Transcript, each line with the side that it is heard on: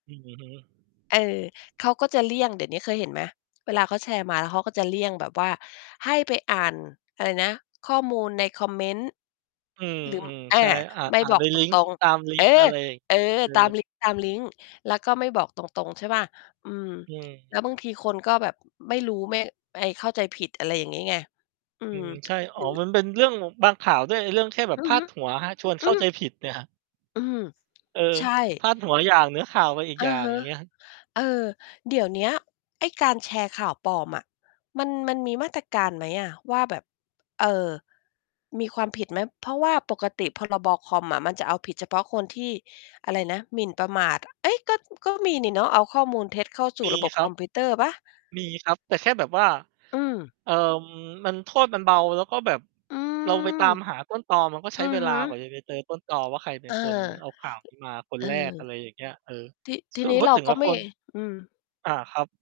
right: อือฮึ
left: เออ เขาก็จะเลี่ยง เดี๋ยวนี้เคยเห็นไหม? เวลาเขาแชร์มาแล้ว เขาก็จะเลี่ยงแบบว่า ให้ไปอ่าน อะไรนะ ข้อมูลในคอมเมนต์
right: อืม
left: หรือ อ
right: ๆ
left: า
right: ใช่ อ่า
left: ไม่
right: อ่า
left: บ
right: น
left: อ
right: ใ
left: ก
right: น
left: ต
right: ลิงก์
left: รง
right: ตามล
left: ๆ
right: ิ
left: เออ
right: งก์อะไรอีก?
left: เออ
right: เออ
left: ตาม ลิงก์ ตามลิงก์ แล้วก็ไม่บอกตรง ๆ ใช่เปล่า? อืม
right: อื
left: แ
right: ม
left: ล้วบางทีคนก็แบบไม่รู้ ไม่ ไอ้เข้าใจผิด อะไรอย่างนี้ไง อื
right: อื
left: ม
right: ม ใช่ อ
left: ห
right: ๋
left: ร
right: อ
left: ือ
right: มันเป็นเรื่อง บางข่าวด้วย ไอ้เรื่องแค่แบบ
left: อื
right: พ
left: อ
right: า
left: ฮึ
right: ดหัวครับ ชวน
left: อ
right: เ
left: ื
right: ข้าใจ
left: อ
right: ผิดเนี่ยครับ
left: อืม
right: เออ
left: ใช่
right: พาดหัวอย่าง เนื้อข่าวไปอีก
left: อ
right: อย
left: ื
right: ่า
left: อ
right: ง
left: ฮึ
right: อย่างเงี้ย
left: เออ เดี๋ยวเนี้ย ไอ้การแชร์ข่าวปลอมอะ มัน มันมีมาตรการไหมอะว่า แบบ เออ มีความผิดไหม? เพราะว่าปกติ พรบ.คอมอะ มันจะเอาผิดเฉพาะคนที่ อะไรนะ หมิ่นประมาท เฮ้ย ก็ ก็มีนี่เนาะ เอาข้อมูลเท็จเข้าสู
right: ม
left: ่
right: ี
left: ระบบ
right: คร
left: ค
right: ับ
left: อมพิวเตอร์เปล่า?
right: มีครับ แต่แค่แบบว่า
left: อืม
right: เอ่อ มัน โทษมันเบา แล้วก็แบบ
left: อื
right: เราไปตา
left: ม
right: มหาต้นตอ มันก็ใช
left: อื
right: ้
left: อ
right: เว
left: ฮ
right: ลากว่า
left: ึ
right: จะไปเจอต้นตอว่า ใครเป็
left: อ
right: น
left: า
right: คนเอาข่าวนี้มาค
left: เ
right: น
left: ออ
right: แรก อะไรอย่างเงี้ย เออ
left: ที ที
right: ค
left: ่
right: ือ
left: นี้
right: พู
left: เ
right: ด
left: รา
right: ถึง
left: ก
right: แ
left: ็
right: ล้ว
left: ไม
right: ค
left: ่
right: น
left: อืม
right: อา ครับ